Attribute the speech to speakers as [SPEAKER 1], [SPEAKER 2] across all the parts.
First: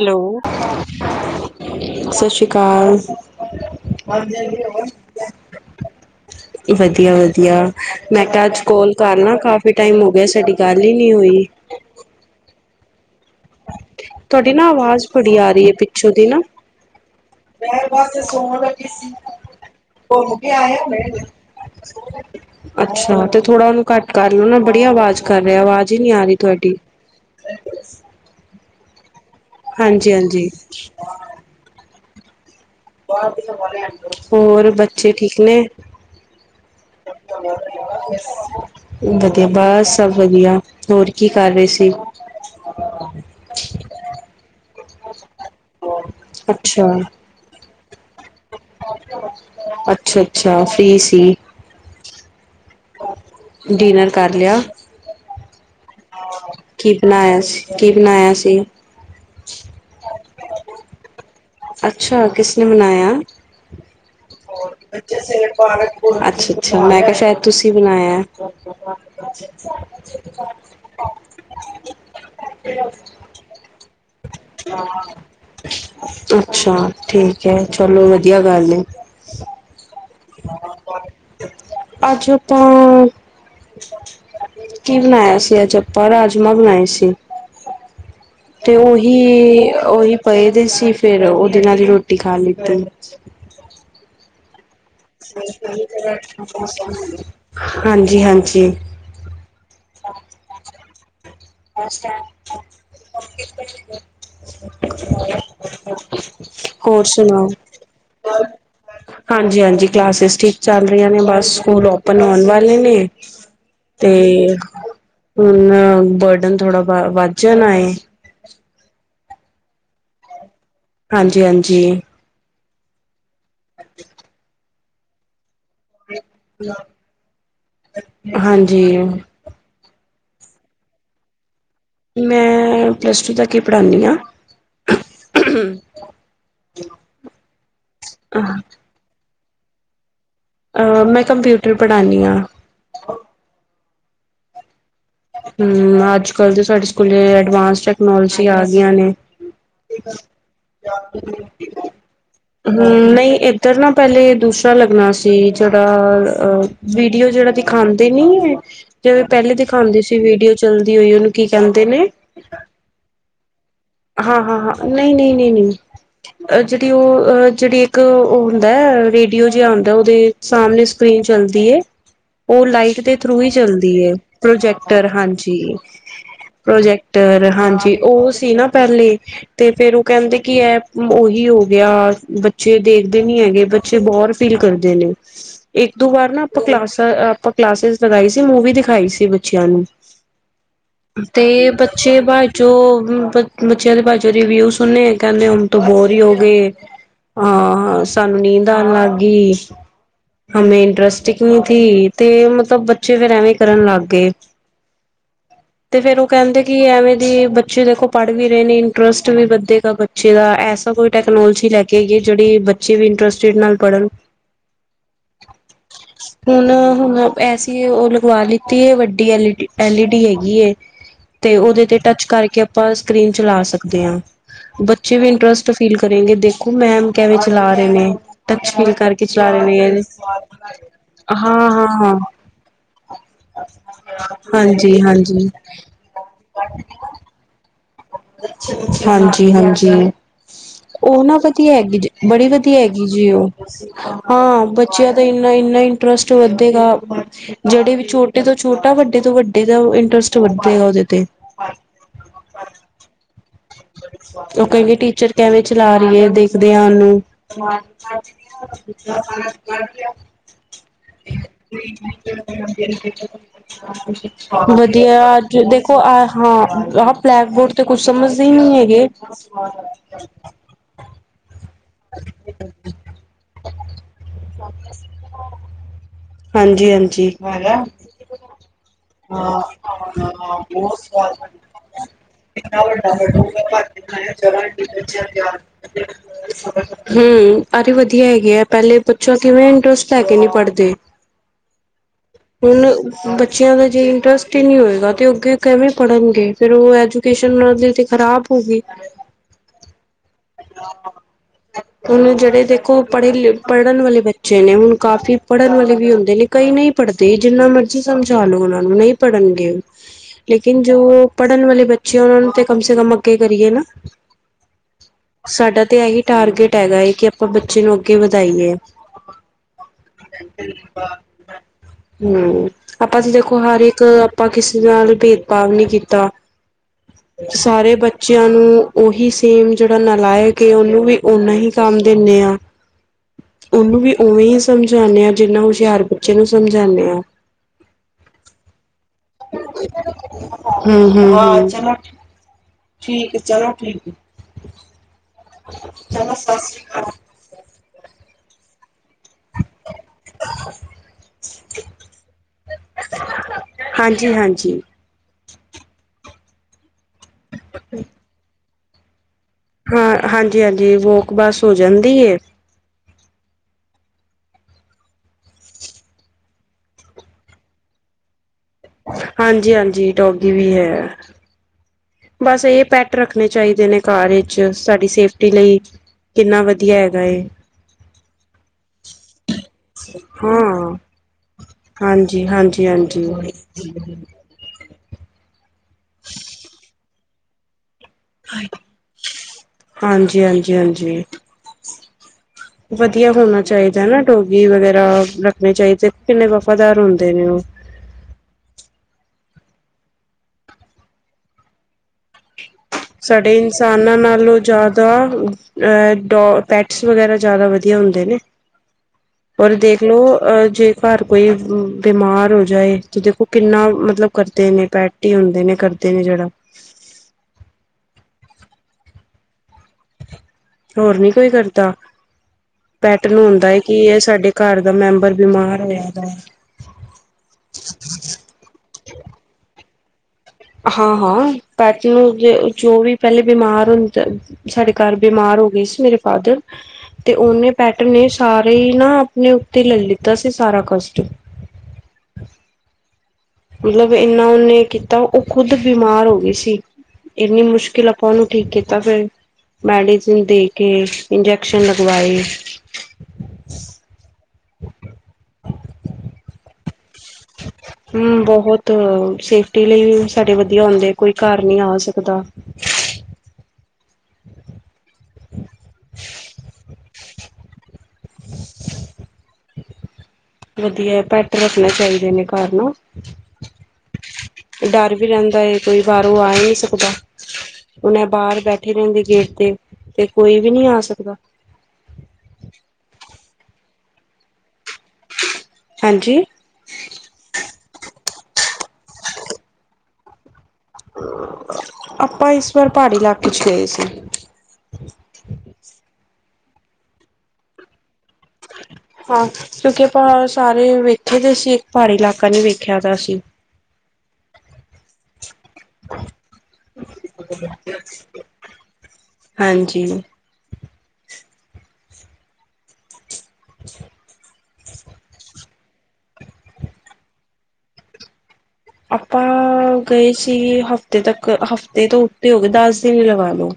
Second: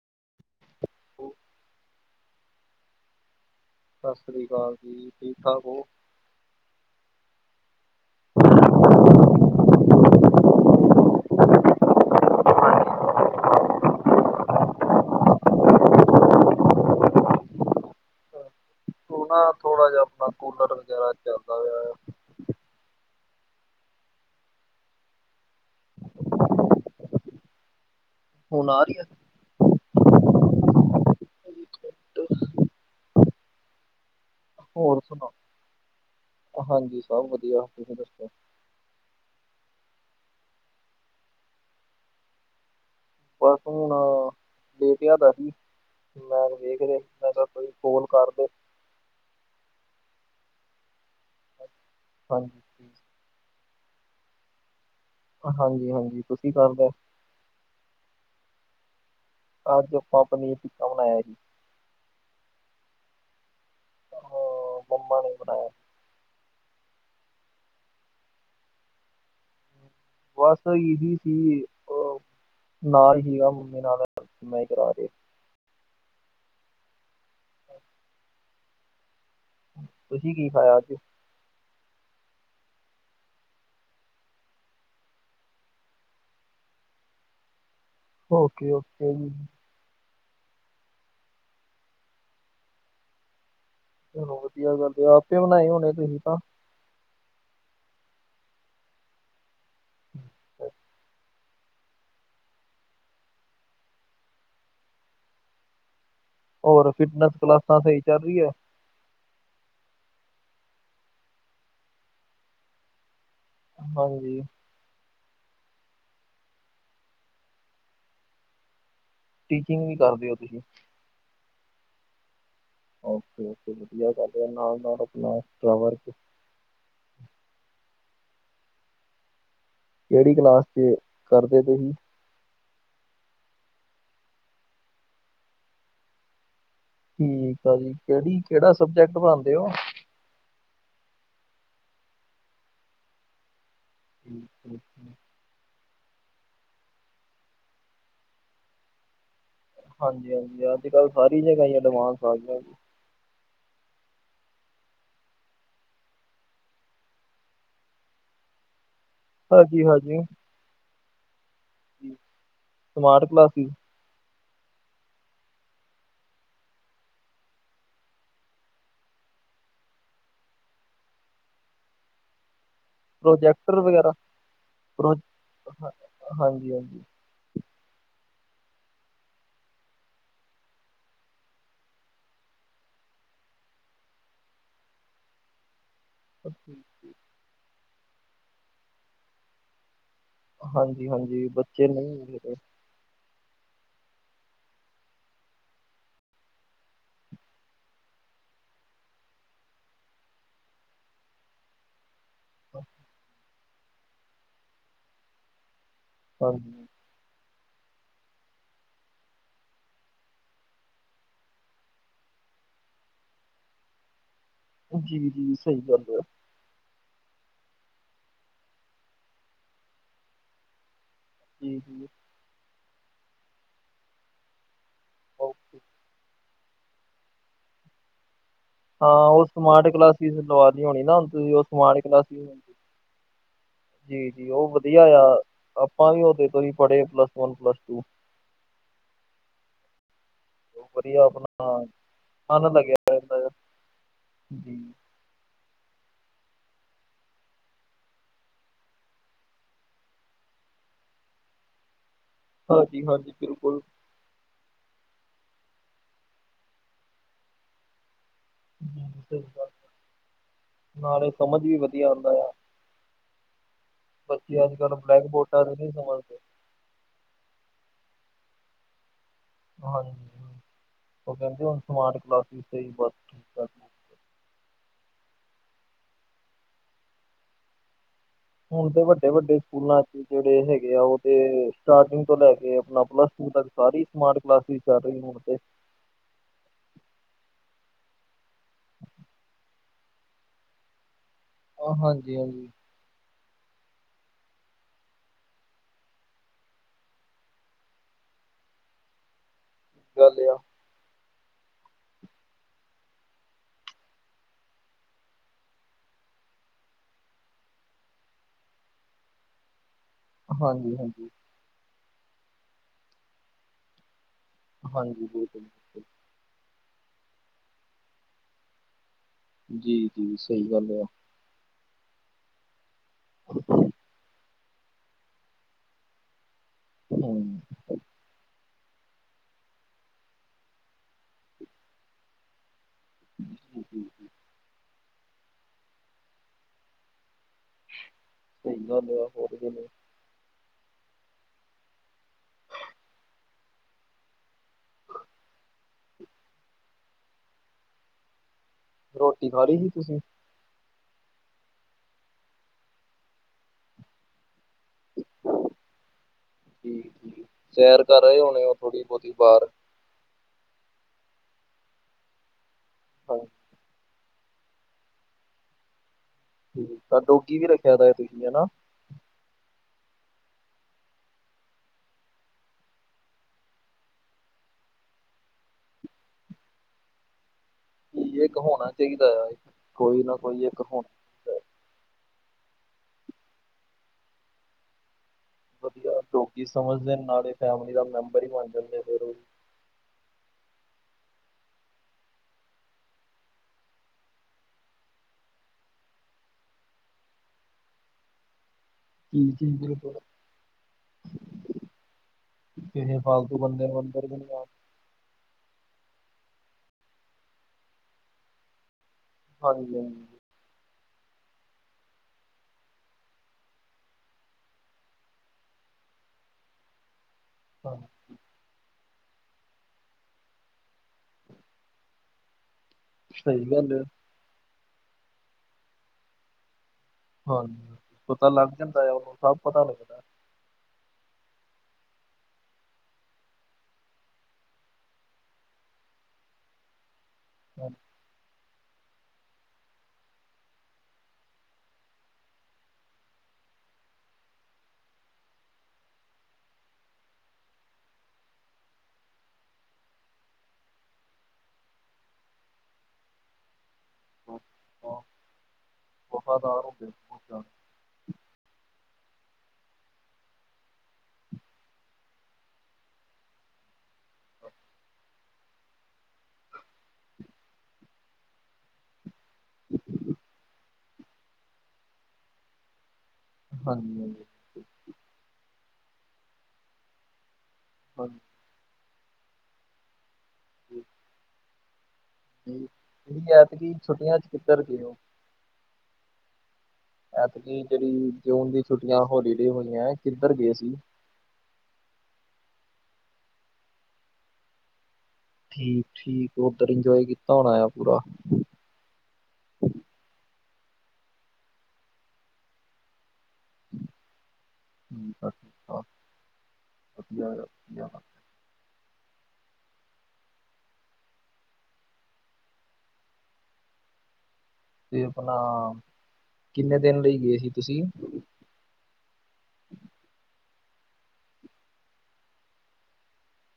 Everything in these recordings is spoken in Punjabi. [SPEAKER 1] ਹੈਲੋ,
[SPEAKER 2] ਸਤਿ
[SPEAKER 1] ਸਤਿ ਸ਼੍ਰੀ ਅਕਾਲ।
[SPEAKER 2] ਸਤਿ ਸ੍ਰੀ ਅਕਾਲ ਜੀ। ਠੀਕ ਠਾਕ ਹੋ?
[SPEAKER 1] ਵਧੀਆ- ਵਧੀਆ, ਮੈਂ ਕਿਹਾ, ਅੱਜ ਕੋਲ ਕਰ ਲਾ ਕਾਫੀ ਟਾਈਮ ਹੋ ਗਿਆ, ਸਾਡੀ ਗੱਲ ਹੀ ਨਹੀਂ ਹੋਈ। ਤੁਹਾਡੀ ਨਾ, ਆਵਾਜ਼ ਬੜੀ ਆ ਰਹੀ ਹੈ, ਪਿੱਛੋਂ ਦੀ ਨਾ। [inaudible]
[SPEAKER 2] ਉਹ ਨਾ, ਥੋੜਾ ਜਿਹਾ ਆਪਣਾ, ਕੂਲਰ ਵਗੈਰਾ ਚੱਲਦਾ ਪਿਆ।
[SPEAKER 1] ਅੱਛਾ, ਤੇ ਥੋੜਾ ਉਹਨੂੰ ਘੱਟ ਕਰ ਲਓ ਨਾ, ਬੜੀ ਆਵਾਜ਼ ਕਰ ਰਿਹਾ, ਆਵਾਜ਼ ਹੀ ਨਹੀਂ ਆ ਰਹੀ ਤੁਹਾਡੀ। [unintelligible]
[SPEAKER 2] ਹੁਣ ਆ ਰਹੀ ਹੈ?
[SPEAKER 1] ਹਾਂਜੀ- ਹਾਂਜੀ।
[SPEAKER 2] ਹੈ
[SPEAKER 1] [unintelligible] ਹੋਰ, ਬੱਚੇ ਠੀਕ ਨੇ?
[SPEAKER 2] ਹਾਂਜੀ ਸਭ ਵਧੀਆ ਤੁਸੀਂ ਦੱਸੋ
[SPEAKER 1] ਵਧੀਆ, ਬਸ, ਸਭ ਵਧੀਆ ਹੋਰ ਕੀ ਕਰ ਰਹੇ ਸੀ?
[SPEAKER 2] ਬਸ ਹੁਣ ਲੇਟਿਆ ਦਾ ਸੀ। ਮੈਂ
[SPEAKER 1] ਅੱਛਾ
[SPEAKER 2] ਵੇਖਦੇ ਮੈਂ ਤਾਂ ਕਿਹਾ ਬਾਈ ਫੋਨ ਕਰਦੇ।
[SPEAKER 1] ਅੱਛਾ ਅੱਛਾ ਫ੍ਰੀ ਸੀ।
[SPEAKER 2] ਹਾਂਜੀ।
[SPEAKER 1] ਡਿਨਰ ਕਰ ਲਿਆ।
[SPEAKER 2] ਹਾਂਜੀ। ਹਾਂਜੀ ਤੁਸੀਂ ਕਰ ਲਿਆ
[SPEAKER 1] ਕੀ ਬਣਾਇਆ ਸੀ। ਕੀ ਬਣਾਇਆ ਸੀ।
[SPEAKER 2] ਅੱਜ ਆਪਾਂ ਪਨੀਰ ਟਿੱਕਾ ਬਣਾਇਆ ਜੀ।
[SPEAKER 1] ਅੱਛਾ ਕਿਸ ਨੇੇ ਬਣਾਇਆ।
[SPEAKER 2] ਅਹ ਮੰਮਾ
[SPEAKER 1] ਬੱਚੇ
[SPEAKER 2] ਨੇ
[SPEAKER 1] ਸ
[SPEAKER 2] ਬਣਾਇਆ
[SPEAKER 1] ਪਾਰਕ ਅੱਛਾ ਅੱਛਾ ਮੈਂ ਕਿਹਾ ਸ਼ਾਇਦ ਤੁਸੀਂ ਬਣਾਇਆ
[SPEAKER 2] ਬਸ ਇਹੀ ਸੀ ਉਹ ਨਾਲ ਸੀਗਾ ਮੰਮੀ ਨਾਲ ਮੈਂ ਕਰਾ ਰ
[SPEAKER 1] ਅੱਛਾ ਠੀਕ ਹੈ ਚਲੋ ਵਧੀਆ ਗੱਲ
[SPEAKER 2] ਤੁਸੀਂ ਕੀ ਪਾਇਆ ਅੱਜ
[SPEAKER 1] ਅਜ ਆਪ ਆਪਾਂ ਕੀ ਬਣਾਇਆ ਸੀ ਅਜਪਾ ਰਾਜਮਾਂ ਬਣਾਏ ਸੀ
[SPEAKER 2] ਓਕੇ
[SPEAKER 1] ਤੇ
[SPEAKER 2] ਓਕੇ ਜੀ
[SPEAKER 1] ਉਹੀ ਉਓਹੀ ਪਏ ਦੇ ਸੀ ਫਿਰ ਉਹਦੇ ਨਾਲ ਹੀ ਰੋਟੀ ਖਾ ਲਿੱਤੀ
[SPEAKER 2] ਚਲੋ ਵਧੀਆ ਗੱਲ ਆਪੇ ਬਣਾਏ ਹੋਣੇ ਤੁਸੀਂ ਤਾਂ
[SPEAKER 1] ਹਾਂਜੀ ਹਾਂਜੀ [unintelligible]
[SPEAKER 2] ਹੋਰ ਫਿਟਨੈਸ ਕਲਾਸਾਂ ਸਹੀ ਚੱਲ ਰਹੀ ਹੈ।
[SPEAKER 1] ਹਾਂਜੀ ਹਾਂਜੀ ਕਲਾਸਿਸ ਠੀਕ ਚੱਲ ਰਹੀਆਂ ਨੇ ਬਸ ਸਕੂਲ ਓਪਨ ਹੋਣ ਵਾਲੇ ਨੇ। ਤੇ
[SPEAKER 2] ਹਾਂਜੀ
[SPEAKER 1] ਹੁਣ ਬਰਡਨ ਥੋੜਾ ਵੱਧ ਜਾਣਾ ਹੈ।
[SPEAKER 2] ਟੀਚਿੰਗ ਵੀ ਕਰਦੇ ਹੋ ਤੁਸੀਂ।
[SPEAKER 1] ਹਾਂਜੀ ਹਾਂਜੀ।
[SPEAKER 2] ਓਕੇ ਓਕੇ ਵਧੀਆ ਗੱਲ ਹੈ ਨਾਲ ਨਾਲ ਆਪਣਾ ਜੋਬ ਵਰਕ।
[SPEAKER 1] ਹਾਂਜੀ ਉਹ।
[SPEAKER 2] ਕਿਹੜੀ ਕਲਾਸ 'ਚ ਕਰਦੇ ਪਏ ਜੀ।
[SPEAKER 1] ਮੈਂ ਪਲੱਸ ਟੂ ਤੱਕ ਹੀ ਪੜ੍ਹਾਉਦੀ ਹਾਂ।
[SPEAKER 2] ਠੀਕ ਆ ਜੀ ਕਿਹੜੀ ਕਿਹੜਾ ਸਬਜੈਕਟ ਪੜਾਉਂਦੇ ਹੋ।
[SPEAKER 1] ਅਹ ਮੈਂ ਕੰਪਿਊਟਰ ਪੜ੍ਹਾਉਂਦੀ ਹਾਂ।
[SPEAKER 2] [unintelligible]
[SPEAKER 1] ਹੂੰ ਅੱਜ ਕੱਲ੍ਹ ਤਾਂ ਸਾਡੇ ਸਕੂਲੇ ਐਡਵਾਂਸ ਟੈਕਨੋਲੋਜੀ ਆ ਗਈਆਂ ਨੇ।
[SPEAKER 2] ਹਾਂਜੀ ਹਾਂਜੀ ਅੱਜ ਕੱਲ੍ਹ ਸਾਰੀ ਜਗ੍ਹਾ ਹੀ ਐਡਵਾਂਸ ਆ ਗਈਆਂ ਜੀ
[SPEAKER 1] ਹੂੰ ਨਹੀਂ। ਇੱਧਰ ਨਾ ਪਹਿਲੇ ਦੂਸਰਾ ਲੱਗਣਾ ਸੀ। ਜਿਹੜਾ ਅਹ ਵੀਡੀਓ ਜਿਹੜਾ ਦਿਖਾਉਂਦੇ ਨੀ ਹੈ। ਜਿਵੇਂ ਪਹਿਲੇ
[SPEAKER 2] ਹਾਂਜੀ
[SPEAKER 1] ਦਿਖਾਉਂਦੀ ਸੀ
[SPEAKER 2] ਹਾਂਜੀ
[SPEAKER 1] ਵੀਡੀਓ ਚੱਲਦੀ ਹੋਈ ਉਹਨੂੰ ਕੀ ਕਹਿੰਦੇ ਨੇ।
[SPEAKER 2] Smart classy.
[SPEAKER 1] ਹਾਂ ਹਾਂ ਹਾਂ ਨਹੀਂ ਨਹੀਂ ਨਹੀਂ ਨਹੀਂ। ਜਿਹੜੀ ਉਹ ਜਿਹੜੀ ਇੱਕ ਉਹ ਹੁੰਦਾ ਰੇਡੀਓ ਜੇ ਆਉਂਦਾ ਉਹਦੇ। ਸਾਹਮਣੇ ਸਕਰੀਨ ਚੱਲਦੀ ਹੈ। ਉਹ ਲਾਈਟ। ਦੇ ਥਰੂ ਹੀ
[SPEAKER 2] ਪ੍ਰੋਜੈਕਟਰ
[SPEAKER 1] ਚੱਲਦੀ
[SPEAKER 2] ਵਗੈਰਾ
[SPEAKER 1] ਹੈ। ਪ੍ਰੋਜੈਕਟਰ
[SPEAKER 2] ਪ੍ਰੋ
[SPEAKER 1] ਹਾਂਜੀ ਪ੍ਰੋਜੈਕ।
[SPEAKER 2] ਹਾਂਜੀ ਹਾਂਜੀ
[SPEAKER 1] ਪ੍ਰੋਜੈਕਟਰ ਹਾਂਜੀ ਉਹ ਸੀ ਨਾ ਪਹਿਲੇ। ਤੇ ਫੇਰ ਉਹ ਕਹਿੰਦੇ ਕਿ ਇਹ ਉਹੀ ਹੋ ਗਿਆ ਬੱਚੇ ਦੇਖਦੇ ਨੀ ਹੈਗੇ। ਅਛੇ ਬੋਰ ਫੀਲ ਕਰਦੇ ਨੇ। ਇੱਕ ਦੋ ਵਾਰ ਨਾ ਆਪਾਂ ਕਲਾਸ ਆਪਾਂ ਕਲਾਸਿਸ ਲਗਾਈ ਸੀ ਮੂਵੀ ਦਿਖਾਈ ਸੀ ਬੱਚਿਆਂ ਨੂੰ।
[SPEAKER 2] ਹਾਂਜੀ ਹਾਂਜੀ
[SPEAKER 1] ਤੇ ਬੱਚੇ ਬਸ
[SPEAKER 2] ਨਹੀਂ
[SPEAKER 1] ਜੋ ਬੱਚੇ। ਬੱਚਿਆਂ ਦੇ ਭਾਈਚਾਰੇ ਰਿਵਿਊ ਸੁਣੇ ਕਹਿੰਦੇ ਹੁਣ ਤੋ ਬੋਰ ਹੀ ਹੋ ਗਏ। ਹਾਂ ਸਾਨੂੰ ਨੀਂਦ ਆਉਣ ਲੱਗ ਗਈ। ਹਮੇ ਇੰਟਰਸਟਿਕ ਨਹੀਂ ਥੀ ਤੇ ਮਤਲਬ ਬੱਚੇ ਫੇਰ ਐਵੇਂ ਕਰਨ ਲੱਗ ਗਏ। ਤੇ ਫੇਰ ਉਹ ਕਹਿੰਦੇ
[SPEAKER 2] ਹਾਂਜੀ,
[SPEAKER 1] ਕਿ ਐਵੇਂ ਦੀ ਬੱਚੀ ਦੇਖੋ। ਪੜ੍ਹ ਵੀ ਰਹੇ ਨੇ ਇੰਟਰਸਟ ਵੀ ਵੱਧੇਗਾ ਬੱਚੇ ਦਾ। ਐਸਾ ਕੋਈ ਟੈਕਨੋਲਜੀ ਲੈ ਕੇ ਆਈ ਜਿਹੜੀ ਬ ਜਿਵੇ ਇੰਟਰਸਟਡ ਨਾਲ ਪੜ੍ਹਨ।
[SPEAKER 2] ਜੀ ਜੀ ਸਹੀ ਗੱਲ ਐ।
[SPEAKER 1] ਹੁਣ ਹੁਣ ਐਸੀ ਉਹ ਲਗਵਾ ਲਿੱਤੀ ਹੈ ਵੱਡੀ L E L E D ਹੈਗੀ ਏ। ਤੇ ਉਹਦੇ ਤੇ
[SPEAKER 2] ਜੀ-ਜੀ
[SPEAKER 1] ਟੱਚ ਕਰਕੇ ਆਪਾਂ ਸਕਰੀਨ ਚਲਾ ਸਕਦੇ ਆ। ਜਿਵੇ ਇੰਟਰਸਟ
[SPEAKER 2] ਓਕੇ,
[SPEAKER 1] ਫੀਲ ਕਰੇਗੇ ਦੇਖੋ ਮੈਮ ਕਿਵੇਂ ਚਲਾ ਰਹੇ ਨੇ। ਟੱਚ ਫੀਲ ਕਰਕੇ
[SPEAKER 2] ਹਾਂ ਉਹ
[SPEAKER 1] ਚਲਾ ਰਹੇ
[SPEAKER 2] ਸਮਾਰਟ
[SPEAKER 1] ਨੇ
[SPEAKER 2] ਕਲਾਸਿਸ ਲਵਾ ਦੀ ਹੋਣੀ ਨਾ
[SPEAKER 1] ਹਾਂ
[SPEAKER 2] ਉਹ
[SPEAKER 1] ਹਾਂ
[SPEAKER 2] ਸਮਾਰਟ
[SPEAKER 1] ਹਾਂ
[SPEAKER 2] ਕਲਾਸਿਸ। ਜੀ, ਜੀ ਉਹ
[SPEAKER 1] ਹਾਂਜੀ
[SPEAKER 2] ਵਧੀਆ ਆ
[SPEAKER 1] ਹਾਂਜੀ
[SPEAKER 2] ਆਪਾਂ ਵੀ ਉਹਦੇ ਤੋਂ ਹੀ ਪੜੇ ਪਲੱਸ ਵਨ ਪਲੱਸ ਟੂ।
[SPEAKER 1] ਹਾਂਜੀ, ਹਾਂਜੀ। ਉਹ ਨਾ ਵਧੀਆ ਹੈਗੀ ਜੀ ਬੜੀ
[SPEAKER 2] ਮਨ
[SPEAKER 1] ਵਧੀਆ
[SPEAKER 2] ਲੱਗਿਆ
[SPEAKER 1] ਹੈਗੀ ਜੀ
[SPEAKER 2] ਰਹਿੰਦਾ ਆ,
[SPEAKER 1] ਉਹ ਹਾਂ
[SPEAKER 2] ਜੀ
[SPEAKER 1] ਬੱਚਿਆਂ। ਤੇ ਇੰਨਾ ਇੰਨਾ ਇੰਟਰਸਟ ਵੱਧੇਗਾ ਬਾਅਦ ਵਿੱਚ। ਜਿਹੜੇ ਵੀ ਛੋਟੇ ਤੋਂ ਛੋਟਾ ਵੱਡੇ ਤੋਂ ਵੱਡੇ ਦਾ ਇੰਟਰਸਟ ਵੱਧੇਗਾ ਉਹਦੇ ਤੇ।
[SPEAKER 2] ਹਾਂਜੀ-ਹਾਂਜੀ ਬਿਲਕੁਲ।
[SPEAKER 1] ਉਹ ਕਹਿੰਦੀ ਟੀਚਰ ਕਿਵੇਂ ਚਲਾ ਰਹੀ ਹੈ ਦੇਖਦੇ ਆ ਉਹਨੂੰ।
[SPEAKER 2] ਜੀ ਸਹੀ ਗੱਲ, ਨਾਲੇ ਸਮਝ ਵੀ ਵਧੀਆ ਆਂਦਾ ਆ, ਬੱਚੇ ਅੱਜ-ਕੱਲ੍ਹ
[SPEAKER 1] ਵਧੀਆ
[SPEAKER 2] ਬਲੈਕ
[SPEAKER 1] ਅੱਜ
[SPEAKER 2] ਬੋਰਡਾਂ ਤੇ ਨਹੀਂ
[SPEAKER 1] ਦੇਖੋ ਆਹ
[SPEAKER 2] ਸਮਝਦੇ।
[SPEAKER 1] ਹਾਂ ਆਹ ਬਲੈਕ ਬੋਰਡ ਤੇ ਕੁਛ ਸਮਝ। ਵੇਖਦੇ ਨਹੀਂ ਹੈਗੇ।
[SPEAKER 2] ਹਾਂਜੀ ਉਹ ਕਹਿੰਦੇ ਹੁਣ ਸਮਾਰਟ ਕਲਾਸ ਵੀ ਸਹੀ ਬਹੁਤ ਠੀਕ ਠਾਕ।
[SPEAKER 1] ਲੱਗ ਗਿਆ ਸਿਰ ਧਵਾਉਣ। ਹਾਂਜੀ, ਹਾਂਜੀ ਹੈਗਾ।
[SPEAKER 2] ਹੁਣ ਤੇ ਵੱਡੇ ਵੱਡੇ ਸਕੂਲਾਂ 'ਚ ਜਿਹੜੇ ਹੈਗੇ ਆ ਉਹਦੇ ਸਟਾਰਟਿੰਗ। ਤੋਂ ਲੈ ਕੇ
[SPEAKER 1] ਹਮ
[SPEAKER 2] ਆਪਣਾ ਪਲੱਸ ਟੂ ਤੱਕ ਸਾਰੀ ਸਮਾਰਟ ਕਲਾਸਿਸ ਚੱਲ ਰਹੀ ਹੁਣ ਤੇ।
[SPEAKER 1] ਹੂੰ, ਅਰੇ ਵਧੀਆ ਹੈਗੇ ਆ ਪਹਿਲੇ ਪੁੱਛੋ ਕਿਵੇਂ ਇੰਟਰਸਟ। ਲੈ ਕੇ ਨਹੀਂ ਪੜ੍ਹਦੇ।
[SPEAKER 2] ਅਹ ਹਨ
[SPEAKER 1] ਹੁਣ। ਬੱਚਿਆਂ ਦਾ ਜੇ ਇੰਟਰਸਟ ਹੀ ਨਹੀਂ ਹੋਏਗਾ ਤਾਂ ਅੱਗੇ ਕਿਵੇਂ ਪੜ੍ਹਨਗੇ ਫਿਰ ਉਹ ਐਜੂਕੇਸ਼ਨ ਉਹਨਾਂ ਦੇ ਤਾਂ ਖ਼ਰਾਬ। ਹੋਗੀ।
[SPEAKER 2] ਗੱਲ ਏ ਆ।
[SPEAKER 1] ਹਾਂ। ਹੁਣ ਜਿਹੜੇ ਦੇਖੋ ਪੜ੍ਹੇ ਪੜ੍ਹਨ ਵਾਲੇ ਬੱਚੇ ਨੇ ਹੁਣ ਕਾਫ਼ੀ ਪੜ੍ਹਨ ਵਾਲੇ ਵੀ ਹੁੰਦੇ ਨੇ। ਕਈ ਨਹੀਂ ਪੜ੍ਹਦੇ ਜਿੰਨਾ ਮਰਜੀ ਸਮਝਾ ਲਓ ਉਹਨਾਂ ਨੂੰ ਨਹੀਂ ਪੜ੍ਹਨਗੇ। ਲੇਕਿਨ ਜੋ
[SPEAKER 2] ਹਾਂਜੀ-ਹਾਂਜੀ,
[SPEAKER 1] ਪੜ੍ਹਨ ਵਾਲੇ ਬੱਚੇ ਉਹਨਾਂ ਨੂੰ ਤਾਂ ਕਮ ਸੇ ਕਮ ਅੱਗੇ ਕਰੀਏ ਨਾ।
[SPEAKER 2] ਹਾਂਜੀ।
[SPEAKER 1] ਸਾਡਾ ਤੇ
[SPEAKER 2] ਬਿਲਕੁਲ-ਬਿਲਕੁਲ,
[SPEAKER 1] ਇਹ ਹੀ। ਟਾਰਗੇਟ ਹੈਗਾ ਹੈ ਕਿ ਆਪਾਂ ਬੱਚੇ ਨੂੰ ਅੱਗੇ ਵਧਾਈਏ।
[SPEAKER 2] ਜੀ-ਜੀ ਸਹੀ ਗੱਲ ਆ।
[SPEAKER 1] ਹੂੰ, ਆਪਾਂ ਤੇ ਦੇਖੋ ਹਰ ਇੱਕ ਆਪਾਂ। ਕਿਸੇ ਨਾਲ ਭੇਦਭਾਵ ਨਹੀਂ ਕੀਤਾ
[SPEAKER 2] ਹੂੰ,
[SPEAKER 1] ਸਾਰੇ ਬੱਚ ਬੱਚਿਆਂ ਨੂੰ ਉਹੀ ਸੇਮ ਜਿਹੜਾ ਨਾਲਾਇਕ ਏ ਉਹਨੂੰ ਵੀ ਉਨਾ ਹੀ ਕੰਮ ਦਿੰਦੇ ਆ। ਉਹਨੂੰ
[SPEAKER 2] ਜੀ
[SPEAKER 1] ਵੀ ਉਵੇਂ ਹੀ ਸਮਝਾਉਂਦੇ ਹਾਂ ਜਿੰਨਾ ਹੁਸ਼ਿਆਰ ਬੱਚੇ ਨੂੰ ਸਮਝਾਉਂਨੇ ਹਾਂ।
[SPEAKER 2] ਭਇਆ ਲੇਯਾ
[SPEAKER 1] ਹੂੰ, ਹੂੰ, ਹੂੰ। ਚਲੋ ਠੀਕ ਏ। ਚਲੋ ਠੀਕ ਏ। ਚਲੋ ਸਤਿ ਸ਼੍ਰੀ ਅਕਾਲ।
[SPEAKER 2] ਰੋਟੀ ਖਾ ਲਈ ਸੀ ਤੁਸੀਂ।
[SPEAKER 1] ਹਾਂਜੀ, ਹਾਂਜੀ।
[SPEAKER 2] ਠੀਕ - ਠੀਕ। ਸੈਰ ਕਰ ਰਹੇ ਹੋਣੇ ਉਹ ਥੋੜ੍ਹੀ ਬਹੁਤੀ ਬਾਰ।
[SPEAKER 1] ਹਾਂ, ਹਾਂਜੀ, ਹਾਂਜੀ। ਵੋਕ ਬਸ ਹੋ ਜਾਂਦੀ ਏ।
[SPEAKER 2] ਹਾਂਜੀ। ਠੀਕ ਤਾਂ ਡੋਗੀ ਵੀ ਰੱਖਿਆ ਦਾ ਹੈ ਤੁਸੀਂ ਹਨਾ।
[SPEAKER 1] ਹਾਂਜੀ, ਹਾਂਜੀ ਡੋਗੀ ਵੀ ਹੈ। ਬਸ ਇਹ ਪੈਟ ਰੱਖਣੇ ਚਾਹੀਦੇ ਨੇ ਘਰ ਵਿਚ ਸਾਡੀ ਸੇਫਟੀ ਲਈ। ਕਿੰਨਾ ਵਧੀਆ ਹੈਗਾ ਏ।
[SPEAKER 2] ਕੀ ਇੱਕ ਹੋਣਾ ਚਾਹੀਦਾ ਆ, ਕੋਈ ਨਾ ਕੋਈ ਇੱਕ ਹੋਣਾ। ਚਾਹੀਦਾ।
[SPEAKER 1] ਹਾਂਜੀ ਹਾਂਜੀ ਹਾਂਜੀ।
[SPEAKER 2] ਵਧੀਆ ਜੋ ਸਮਝਦੇ ਨਾਲੇ ਫੈਮਿਲੀ ਦਾ ਮੈਂਬਰ ਹੀ ਬਣ ਜਾਂਦੇ ਫਿਰ ਉਹ
[SPEAKER 1] ਹਾਂਜੀ ਹਾਂਜੀ, ਹਾਂਜੀ। ਵਧੀਆ ਹੋਣਾ ਚਾਹੀਦਾ ਨਾ ਡੋਗੀ ਵਗੈਰਾ ਰੱਖਣੇ ਚਾਹੀਦੇ, ਕਿੰਨੇ ਵਫ਼ਾਦਾਰ ਹੁੰਦੇ ਨੇ ਉਹ
[SPEAKER 2] ਜੀ ਜੀ ਬਲ ਬੋਲ।
[SPEAKER 1] ਸਾਡੇ ਇਨਸਾਨਾਂ
[SPEAKER 2] ਅੰਦਰ ਵੀ ਨਹੀਂ
[SPEAKER 1] ਨਾਲੋਂ
[SPEAKER 2] ਆ
[SPEAKER 1] ਜ਼ਿਆਦਾ ਅ ਡੋ ਪੈਟਸ ਵਗੈਰਾ ਜ਼ਿਆਦਾ ਵਧੀਆ ਹੁੰਦੇ ਨੇ ਔਰ
[SPEAKER 2] ਹਾਂਜੀ
[SPEAKER 1] ਦੇਖ
[SPEAKER 2] ਹਾਂਜੀ
[SPEAKER 1] ਲਓ ਜੇ ਘਰ ਕੋਈ ਬਿਮਾਰ ਹੋ ਜਾਏ ਤਾਂ ਦੇਖੋ ਕਿੰਨਾ ਮਤਲਬ ਕਰਦੇ ਨੇ ਪੈਟ ਟੀ ਹੁੰਦੇ ਨੇ ਕਰਦੇ ਨੇ ਜਿਹੜਾ।
[SPEAKER 2] ਹਾਂਜੀ।
[SPEAKER 1] ਹੋਰ ਨੀ ਕੋਈ ਕਰਦਾ ਪੈਟਰ ਨੂੰ ਹੁੰਦਾ
[SPEAKER 2] ਸਹੀ
[SPEAKER 1] ਹੈ
[SPEAKER 2] ਗੱਲ
[SPEAKER 1] ਕੀ ਇਹ ਸਾਡੇ ਘਰ ਦਾ ਮੈਂਬਰ ਬਿਮਾਰ ਹੋਇਆ ਦਾ।
[SPEAKER 2] ਹਾਂਜੀ। ਪਤਾ ਲੱਗ ਜਾਂਦਾ ਉਹਨੂੰ ਸਭ ਪਤਾ ਲੱਗਦਾ।
[SPEAKER 1] ਹਾਂ, ਹਾਂ। ਪੈਟ ਨੂੰ ਜੋ ਵੀ ਪਹਿਲੇ ਬਿਮਾਰ ਹੁੰਦਾ। ਸਾਡੇ ਘਰ ਬਿਮਾਰ ਹੋ ਗਏ ਸੀ ਮੇਰੇ ਫਾਦਰ। ਤੇ ਉਹਨੇ
[SPEAKER 2] ਹਾਂਜੀ,
[SPEAKER 1] ਪੈਟ ਨੇ ਸਾਰੇ ਹੀ ਨਾ ਆਪਣੇ ਉੱਤੇ ਲੈ ਲਿੱਤਾ ਸੀ ਸਾਰਾ ਕਸ਼ਟ। ਮਤਲਬ ਇੰਨਾ ਉਹਨੇ ਕੀਤਾ ਉਹ ਖੁੱਦ ਬਿਮਾਰ ਹੋ ਗਏ ਸੀ। ਇੰਨੀ ਮੁਸ਼ਕਿਲ ਆਪਾਂ ਉਹਨੂੰ ਠੀਕ ਕੀਤਾ ਫੇਰ ਮੈਡੀਸਨ ਦੇ ਕੇ ਇੰਜੈਕਸ਼ਨ ਲਗਵਾਏ।
[SPEAKER 2] ਵਫ਼ਦਾਰ [unintelligible] ਵਧੀਆ
[SPEAKER 1] ਹਮ ਬਹੁਤ ਸੇਫਟੀ ਲਈ ਸਾਡੇ ਵਧੀਆ, ਹੁੰਦੇ ਕੋਈ ਘਰ ਨਹੀਂ ਆ ਸਕਦਾ। [unintelligible]
[SPEAKER 2] [unintelligible]
[SPEAKER 1] [unintelligible]
[SPEAKER 2] [unintelligible]
[SPEAKER 1] ਵਧੀਆ ਪੈਟ ਰੱਖਣੇ ਚਾਹੀਦੇ ਨੇ ਘਰ ਨੂੰ
[SPEAKER 2] ਹਾਂਜੀ ਹਾਂਜੀ,
[SPEAKER 1] ਡਰ ਵੀ ਰਹਿੰਦਾ ਹੈ ਕੋਈ ਬਾਹਰੋਂ ਆ ਹੀ ਨਹੀਂ ਸਕਦਾ। ਉਹਨੇ
[SPEAKER 2] ਹਾਂਜੀ
[SPEAKER 1] ਬਾਹਰ ਬੈਠੇ ਰਦੇ ਗੇਟ ਤੇ ਤੇ ਕੋਈ ਵੀ ਨਹੀਂ ਆ ਸਕਦਾ।
[SPEAKER 2] ਇਹੀ ਹੈ ਕਿ ਛੁੱਟੀਆਂ ਚ ਕਿੱਧਰ ਗਏ ਔ
[SPEAKER 1] ਹਾਂਜੀ,
[SPEAKER 2] ਐਤਕੀ ਜਿਹੜੀ ਜੂਨ ਦੀ ਛੁੱਟੀਆਂ ਹੋਲੀਡੇ ਹੋਈਆਂ ਕਿੱਧਰ ਗਏ ਸੀ।
[SPEAKER 1] ਆਪਾਂ ਇਸ ਵਾਰ ਪਹਾੜੀ ਇਲਾਕੇ ਚ ਗਏ ਸੀ।
[SPEAKER 2] ਠੀਕ, ਠੀਕ ਉਧਰ ਇੰਜੋਏ ਕੀਤਾ ਹੋਣ ਆਇਆ ਪੂਰਾ।
[SPEAKER 1] ਹਾਂ ਕਿਉਂਕਿ ਆਪਾ ਸਾਰੇ ਵੇਖੇ ਦੇ ਸੀ, ਇੱਕ ਪਹਾੜੀ ਇਲਾਕਾ ਨੀ ਵੇਖਿਆ ਤਾਂ ਅਸੀਂ
[SPEAKER 2] ਠੀਕ ਆ ਠੀਕ ਠਾਕ ਵਧੀਆ ਵਧੀਆ,
[SPEAKER 1] ਹਾਂਜੀ,
[SPEAKER 2] ਤੇ ਆਪਣਾ ਕਿੰਨੇ ਦਿਨ ਲਈ ਗਏ ਸੀ ਤੁਸੀਂ
[SPEAKER 1] ਆਪਾਂ, ਗਏ ਸੀ, ਹਫ਼ਤੇ ਤੱਕ ਹਫ਼ਤੇ ਤੋਂ ਉੱਤੇ ਹੋ ਗਏ ਦਸ ਦਿਨ ਹੀ ਲਗਾ ਲੋ।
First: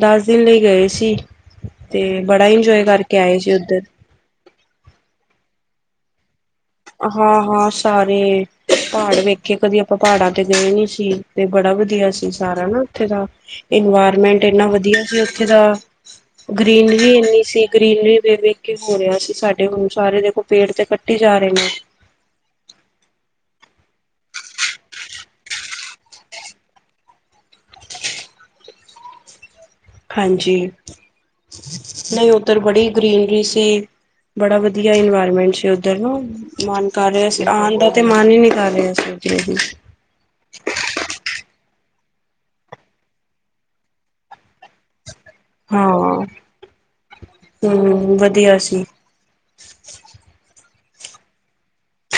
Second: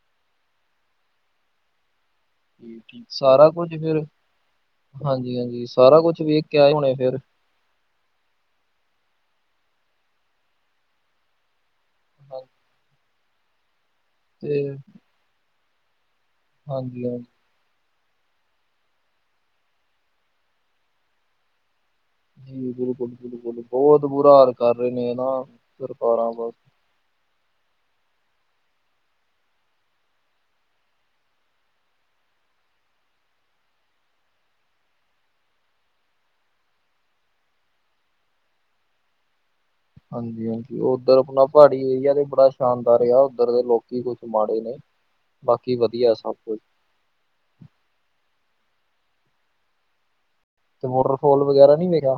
[SPEAKER 1] ਦਸ ਦਿਨ ਲਈ ਗਏ ਸੀ, ਤੇ ਬੜਾ ਇੰਜੋਏ ਕਰਕੇ ਆਏ
[SPEAKER 2] ਸਾਰਾ
[SPEAKER 1] ਸੀ
[SPEAKER 2] ਕੁਝ
[SPEAKER 1] ਉੱਧਰ
[SPEAKER 2] ਫਿਰ ਹਾਂਜੀ-ਹਾਂਜੀ ਸਾਰਾ ਕੁਛ ਵੇਖ, ਕੇ ਆਏ ਹੋਣੇ ਫਿਰ।
[SPEAKER 1] ਹਾਂ ਹਾਂ ਸਾਰੇ ਪਹਾੜ ਵੇਖੇ ਕਦੀ ਆਪਾਂ ਪਹਾੜਾਂ ਤੇ ਗਏ ਨੀ ਸੀ ਤੇ ਬੜਾ ਵਧੀਆ। ਵਧੀਆ ਸੀ
[SPEAKER 2] ਹਾਂ,
[SPEAKER 1] ਸਾਰਾ ਨਾ ਉੱਥੇ ਦਾ ਇਨਵਾਇਰਮੈਂਟ ਇੰਨਾ
[SPEAKER 2] ਤੇ
[SPEAKER 1] ਵਧੀਆ ਸੀ ਉੱਥੇ ਦਾ ਗ੍ਰੀਨਰੀ
[SPEAKER 2] ਹਾਂਜੀ-ਹਾਂਜੀ
[SPEAKER 1] ਇੰਨੀ ਸੀ ਗ੍ਰੀਨਰੀੇ ਹੋ ਰਿਹਾ ਸੀ ਸਾਡੇ ਹੁਣ ਸਾਰੇ ਦੇਖੋ ਪੇੜ ਤੇ ਕੱਟੀ ਹੀ ਜਾ ਰਹੇ ਨੇ।
[SPEAKER 2] ਜੀ ਬਿਲਕੁਲ ਬਿਲਕੁਲ ਬਹੁਤ ਬੁਰਾ ਹਾਲ ਕਰ ਰਹੇ ਨੇ ਨਾ ਸਰਕਾਰਾਂ ਬਸ
[SPEAKER 1] ਹਾਂਜੀ ਨਹੀਂ ਉੱਧਰ ਬੜੀ ਗਰੀਨਰੀ ਸੀ। ਬੜਾ ਵਧੀਆ ਇਨਵਾਇਰਮੈਂਟ ਸੀ ਉੱਧਰ ਨਾ। ਮਨ ਕਰ ਰਿਹਾ ਸੀ, ਆਣ ਦਾ ਤੇ ਮਨ ਹੀ ਨਹੀਂ ਕਰ ਰਿਹਾ ਸੀ ੳਦਰੋ ਦੀ।
[SPEAKER 2] ਹਾਂਜੀ ਹਾਂਜੀ ਉਹ ਉੱਧਰ ਆਪਣਾ ਪਹਾੜੀ ਏਰੀਆ ਤੇ ਬੜਾ ਸ਼ਾਨਦਾਰ ਰਿਹਾ, ਉੱਧਰ ਦੇ ਲੋਕੀ ਕੁਛ ਮਾੜੇ ਨੇ। ਬਾਕੀ ਵਧੀਆ
[SPEAKER 1] ਹਾਂ,
[SPEAKER 2] ਸਭ ਕੁਛ
[SPEAKER 1] ਹੂੰ ਵਧੀਆ ਸੀ।
[SPEAKER 2] ਤੇ ਵਾਟਰ ਫੋਲ ਵਗੈਰਾ ਨੀ ਵੇਖਿਆ।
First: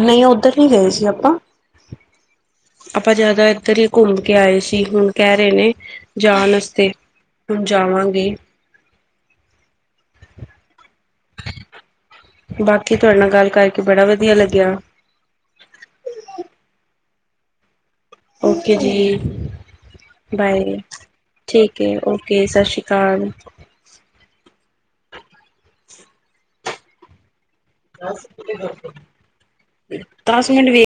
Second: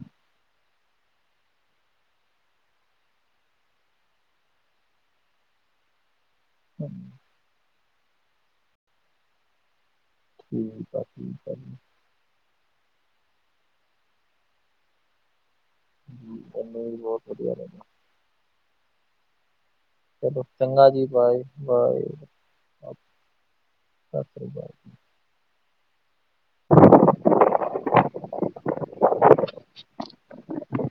[SPEAKER 1] ਨਹੀਂ ਉੱਧਰ ਨਹੀਂ ਗਏ ਸੀ ਆਪਾਂ ਆਪਾਂ ਜ਼ਿਆਦਾ ਇੱਧਰ ਹੀ ਘੁੰਮ ਕੇ ਆਏ ਸੀ, ਹੁਣ ਕਹਿ ਰਹੇ ਨੇ ਜਾਣ ਵਸਤੇ। ਹੁਣ ਜਾਵਾਂਗੇ।
[SPEAKER 2] ਠੀਕ ਆ, ਆ ਜੀ।
[SPEAKER 1] ਬਾਕੀ ਤੁਹਾਡੇ ਨਾਲ ਗੱਲ ਕਰਕੇ ਬੜਾ ਵਧੀਆ ਲੱਗਿਆ।
[SPEAKER 2] ਨੇ ਵੀ ਬਹੁਤ ਵਧੀਆ ਰਹਿੰਦਾ।
[SPEAKER 1] ਓਕੇ ਜੀ,
[SPEAKER 2] ਚਲੋ
[SPEAKER 1] ਬਾਏ
[SPEAKER 2] ਚੰਗਾ ਜੀ
[SPEAKER 1] ਠੀਕ ਹੈ,
[SPEAKER 2] ਬਾਏ-ਬਾਏ
[SPEAKER 1] ਓਕੇ ਸਤਿ ਸ਼੍ਰੀ ਅਕਾਲ,
[SPEAKER 2] ਸਤਿ ਸ਼ੀ ਅਕਾਲ, [unintelligible]
[SPEAKER 1] ਦਸ ਮਿੰਟ ਵੀ,